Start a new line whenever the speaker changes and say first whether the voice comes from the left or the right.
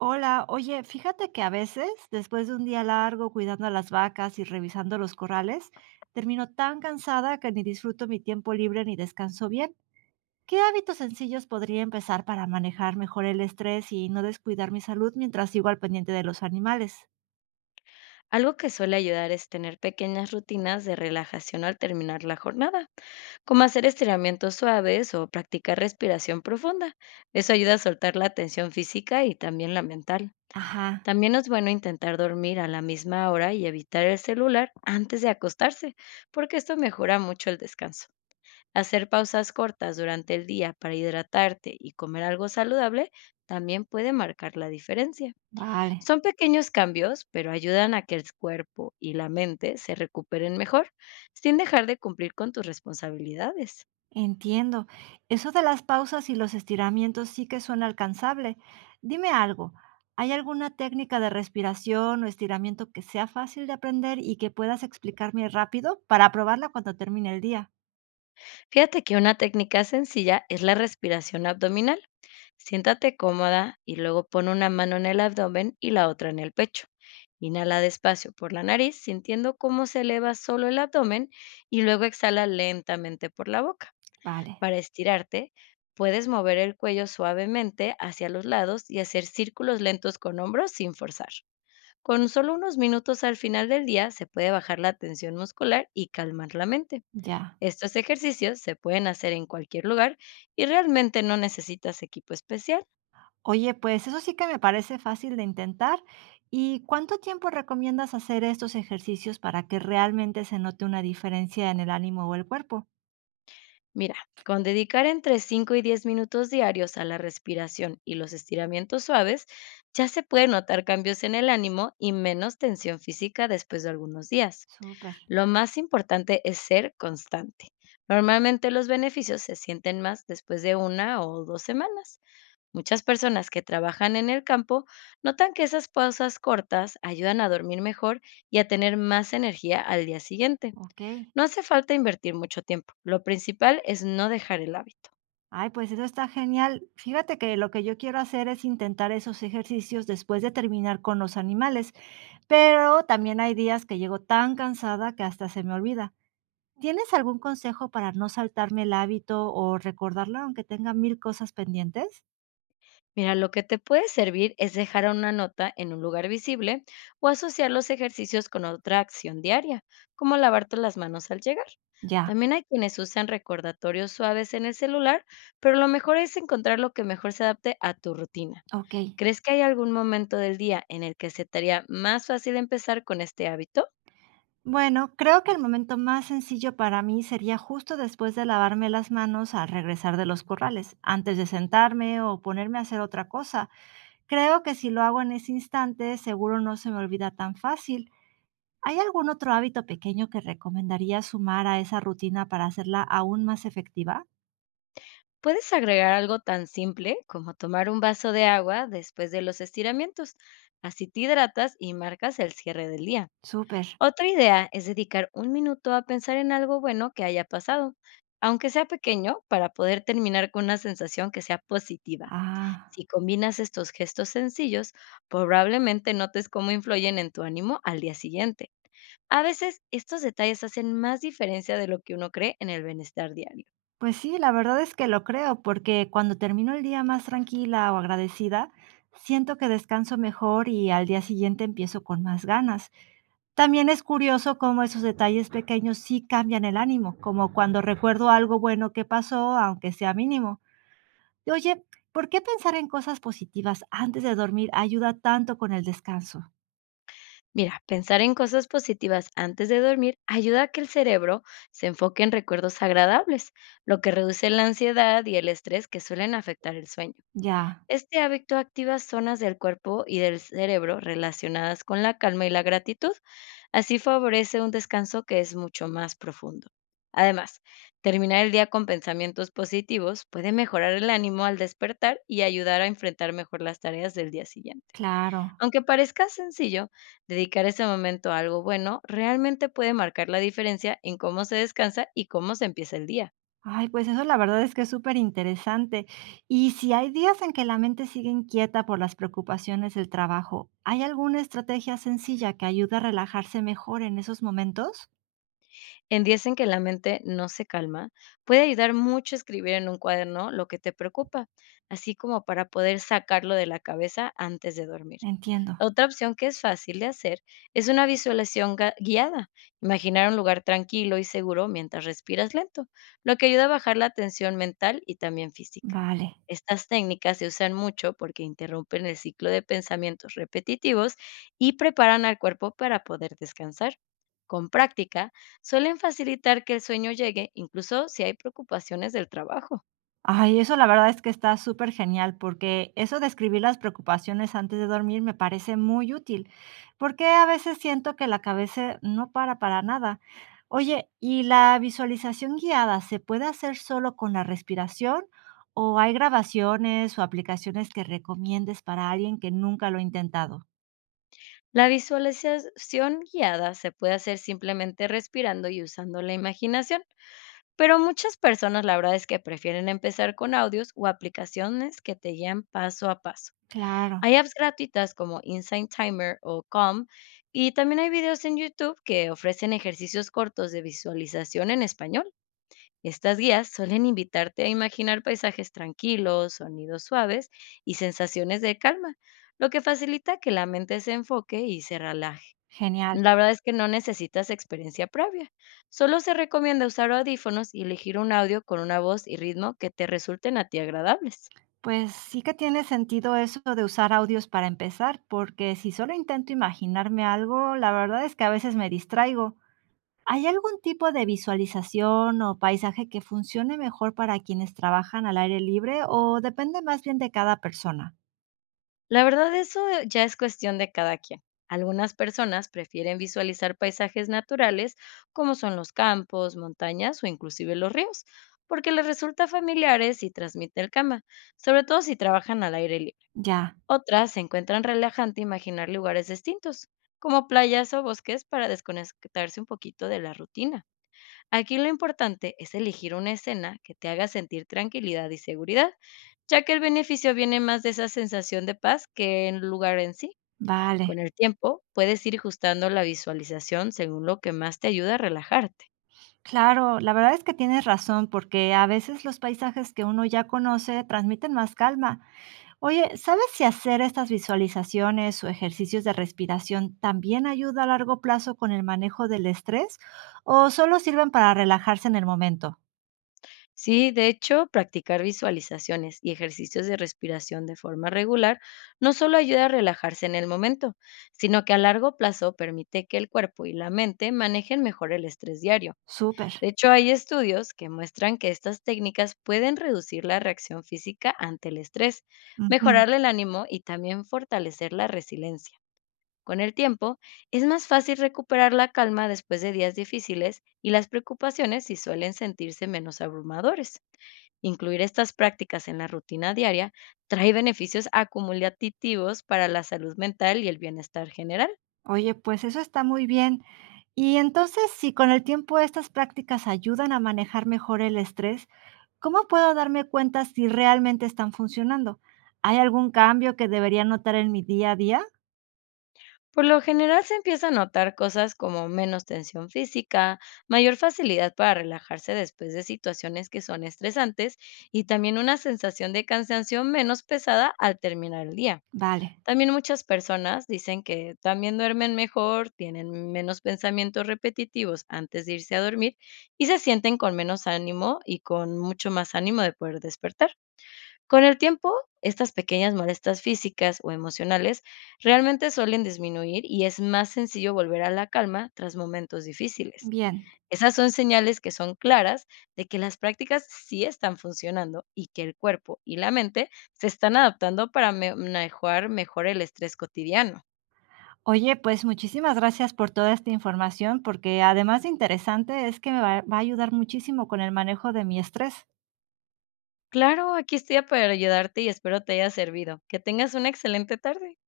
right: Hola, oye, fíjate que a veces, después de un día largo cuidando a las vacas y revisando los corrales, termino tan cansada que ni disfruto mi tiempo libre ni descanso bien. ¿Qué hábitos sencillos podría empezar para manejar mejor el estrés y no descuidar mi salud mientras sigo al pendiente de los animales?
left: Algo que suele ayudar es tener pequeñas rutinas de relajación al terminar la jornada, como hacer estiramientos suaves o practicar respiración profunda. Eso ayuda a soltar la tensión física y también la mental.
right: Ajá,
left: También es bueno intentar dormir a la misma hora y evitar el celular antes de acostarse, porque esto mejora mucho el descanso. Hacer pausas cortas durante el día para hidratarte y comer algo saludable también puede marcar la diferencia.
right: vale.
left: Son pequeños cambios, pero ayudan a que el cuerpo y la mente se recuperen mejor, sin dejar de cumplir con tus responsabilidades.
right: Entiendo. Eso de las pausas y los estiramientos sí que suena alcanzable. Dime algo, ¿hay alguna técnica de respiración o estiramiento que sea fácil de aprender y que puedas explicarme rápido para probarla cuando termine el día?
left: Fíjate que una técnica sencilla es la respiración abdominal. Siéntate cómoda y luego pon una mano en el abdomen y la otra en el pecho. Inhala despacio por la nariz, sintiendo cómo se eleva solo el abdomen, y luego exhala lentamente por la boca.
right: Vale,
left: Para estirarte, puedes mover el cuello suavemente hacia los lados y hacer círculos lentos con hombros sin forzar. Con solo unos minutos al final del día se puede bajar la tensión muscular y calmar la mente.
right: ya.
left: Estos ejercicios se pueden hacer en cualquier lugar y realmente no necesitas equipo especial.
right: Oye, pues eso sí que me parece fácil de intentar. ¿Y cuánto tiempo recomiendas hacer estos ejercicios para que realmente se note una diferencia en el ánimo o el cuerpo?
left: Mira, con dedicar entre 5 y 10 minutos diarios a la respiración y los estiramientos suaves, ya se pueden notar cambios en el ánimo y menos tensión física después de algunos días.
right: Súper,
left: Lo más importante es ser constante. Normalmente los beneficios se sienten más después de una o dos semanas. Muchas personas que trabajan en el campo notan que esas pausas cortas ayudan a dormir mejor y a tener más energía al día siguiente.
right: ok.
left: No hace falta invertir mucho tiempo. Lo principal es no dejar el hábito.
right: Ay, pues eso está genial. Fíjate que lo que yo quiero hacer es intentar esos ejercicios después de terminar con los animales, pero también hay días que llego tan cansada que hasta se me olvida. ¿Tienes algún consejo para no saltarme el hábito o recordarlo aunque tenga mil cosas pendientes?
left: Mira, lo que te puede servir es dejar una nota en un lugar visible o asociar los ejercicios con otra acción diaria, como lavarte las manos al llegar.
right: Ya,
left: También hay quienes usan recordatorios suaves en el celular, pero lo mejor es encontrar lo que mejor se adapte a tu rutina.
right: ok.
left: ¿Crees que hay algún momento del día en el que se te haría más fácil empezar con este hábito?
right: Bueno, creo que el momento más sencillo para mí sería justo después de lavarme las manos al regresar de los corrales, antes de sentarme o ponerme a hacer otra cosa. Creo que si lo hago en ese instante, seguro no se me olvida tan fácil. ¿Hay algún otro hábito pequeño que recomendaría sumar a esa rutina para hacerla aún más efectiva?
left: Puedes agregar algo tan simple como tomar un vaso de agua después de los estiramientos. Así te hidratas y marcas el cierre del día.
right: Súper.
left: Otra idea es dedicar un minuto a pensar en algo bueno que haya pasado, aunque sea pequeño, para poder terminar con una sensación que sea positiva.
right: Ah,
left: Si combinas estos gestos sencillos, probablemente notes cómo influyen en tu ánimo al día siguiente. A veces estos detalles hacen más diferencia de lo que uno cree en el bienestar diario.
right: pues sí, la verdad es que lo creo, porque cuando termino el día más tranquila o agradecida, siento que descanso mejor y al día siguiente empiezo con más ganas. También es curioso cómo esos detalles pequeños sí cambian el ánimo, como cuando recuerdo algo bueno que pasó, aunque sea mínimo. Oye, ¿por qué pensar en cosas positivas antes de dormir ayuda tanto con el descanso?
left: Mira, pensar en cosas positivas antes de dormir ayuda a que el cerebro se enfoque en recuerdos agradables, lo que reduce la ansiedad y el estrés que suelen afectar el sueño.
right: Ya,
left: Este hábito activa zonas del cuerpo y del cerebro relacionadas con la calma y la gratitud, así favorece un descanso que es mucho más profundo. Además, terminar el día con pensamientos positivos puede mejorar el ánimo al despertar y ayudar a enfrentar mejor las tareas del día siguiente.
right: claro.
left: Aunque parezca sencillo, dedicar ese momento a algo bueno realmente puede marcar la diferencia en cómo se descansa y cómo se empieza el día.
right: Ay, pues eso la verdad es que es súper interesante. Y si hay días en que la mente sigue inquieta por las preocupaciones del trabajo, ¿hay alguna estrategia sencilla que ayude a relajarse mejor en esos momentos?
left: En días en que la mente no se calma, puede ayudar mucho escribir en un cuaderno lo que te preocupa, así como para poder sacarlo de la cabeza antes de dormir.
right: Entiendo.
left: Otra opción que es fácil de hacer es una visualización guiada. Imaginar un lugar tranquilo y seguro mientras respiras lento, lo que ayuda a bajar la tensión mental y también física.
right: Vale.
left: Estas técnicas se usan mucho porque interrumpen el ciclo de pensamientos repetitivos y preparan al cuerpo para poder descansar. Con práctica, suelen facilitar que el sueño llegue incluso si hay preocupaciones del trabajo.
right: Ay, eso la verdad es que está súper genial, porque eso de escribir las preocupaciones antes de dormir me parece muy útil, porque a veces siento que la cabeza no para nada. Oye, ¿y la visualización guiada se puede hacer solo con la respiración o hay grabaciones o aplicaciones que recomiendes para alguien que nunca lo ha intentado?
left: La visualización guiada se puede hacer simplemente respirando y usando la imaginación, pero muchas personas la verdad es que prefieren empezar con audios o aplicaciones que te guían paso a paso.
right: Claro,
left: Hay apps gratuitas como Insight Timer o Calm, y también hay videos en YouTube que ofrecen ejercicios cortos de visualización en español. Estas guías suelen invitarte a imaginar paisajes tranquilos, sonidos suaves y sensaciones de calma, lo que facilita que la mente se enfoque y se relaje.
right: genial.
left: La verdad es que no necesitas experiencia previa. Solo se recomienda usar audífonos y elegir un audio con una voz y ritmo que te resulten a ti agradables.
right: Pues sí que tiene sentido eso de usar audios para empezar, porque si solo intento imaginarme algo, la verdad es que a veces me distraigo. ¿Hay algún tipo de visualización o paisaje que funcione mejor para quienes trabajan al aire libre o depende más bien de cada persona?
left: La verdad, eso ya es cuestión de cada quien. Algunas personas prefieren visualizar paisajes naturales, como son los campos, montañas o inclusive los ríos, porque les resulta familiares y transmite el calma, sobre todo si trabajan al aire libre.
right: Ya,
left: Otras se encuentran relajante imaginar lugares distintos, como playas o bosques, para desconectarse un poquito de la rutina. Aquí lo importante es elegir una escena que te haga sentir tranquilidad y seguridad, ya que el beneficio viene más de esa sensación de paz que el lugar en sí.
right: vale.
left: Con el tiempo, puedes ir ajustando la visualización según lo que más te ayuda a relajarte.
right: Claro, la verdad es que tienes razón, porque a veces los paisajes que uno ya conoce transmiten más calma. Oye, ¿sabes si hacer estas visualizaciones o ejercicios de respiración también ayuda a largo plazo con el manejo del estrés o solo sirven para relajarse en el momento?
left: Sí, de hecho, practicar visualizaciones y ejercicios de respiración de forma regular no solo ayuda a relajarse en el momento, sino que a largo plazo permite que el cuerpo y la mente manejen mejor el estrés diario.
right: Súper.
left: De hecho, hay estudios que muestran que estas técnicas pueden reducir la reacción física ante el estrés,
right: Ujú.
left: mejorar el ánimo y también fortalecer la resiliencia. Con el tiempo, es más fácil recuperar la calma después de días difíciles, y las preocupaciones si suelen sentirse menos abrumadores. Incluir estas prácticas en la rutina diaria trae beneficios acumulativos para la salud mental y el bienestar general.
right: Oye, pues eso está muy bien. Y entonces, si con el tiempo estas prácticas ayudan a manejar mejor el estrés, ¿cómo puedo darme cuenta si realmente están funcionando? ¿Hay algún cambio que debería notar en mi día a día?
left: Por lo general se empieza a notar cosas como menos tensión física, mayor facilidad para relajarse después de situaciones que son estresantes y también una sensación de cansancio menos pesada al terminar el día.
right: Vale,
left: También muchas personas dicen que también duermen mejor, tienen menos pensamientos repetitivos antes de irse a dormir y se sienten con menos ánimo y con mucho más ánimo de poder despertar. Con el tiempo, estas pequeñas molestias físicas o emocionales realmente suelen disminuir, y es más sencillo volver a la calma tras momentos difíciles.
right: bien.
left: Esas son señales que son claras de que las prácticas sí están funcionando y que el cuerpo y la mente se están adaptando para manejar mejor el estrés cotidiano.
right: Oye, pues muchísimas gracias por toda esta información, porque además de interesante, es que me va a ayudar muchísimo con el manejo de mi estrés.
left: Claro, aquí estoy para ayudarte y espero te haya servido. Que tengas una excelente tarde.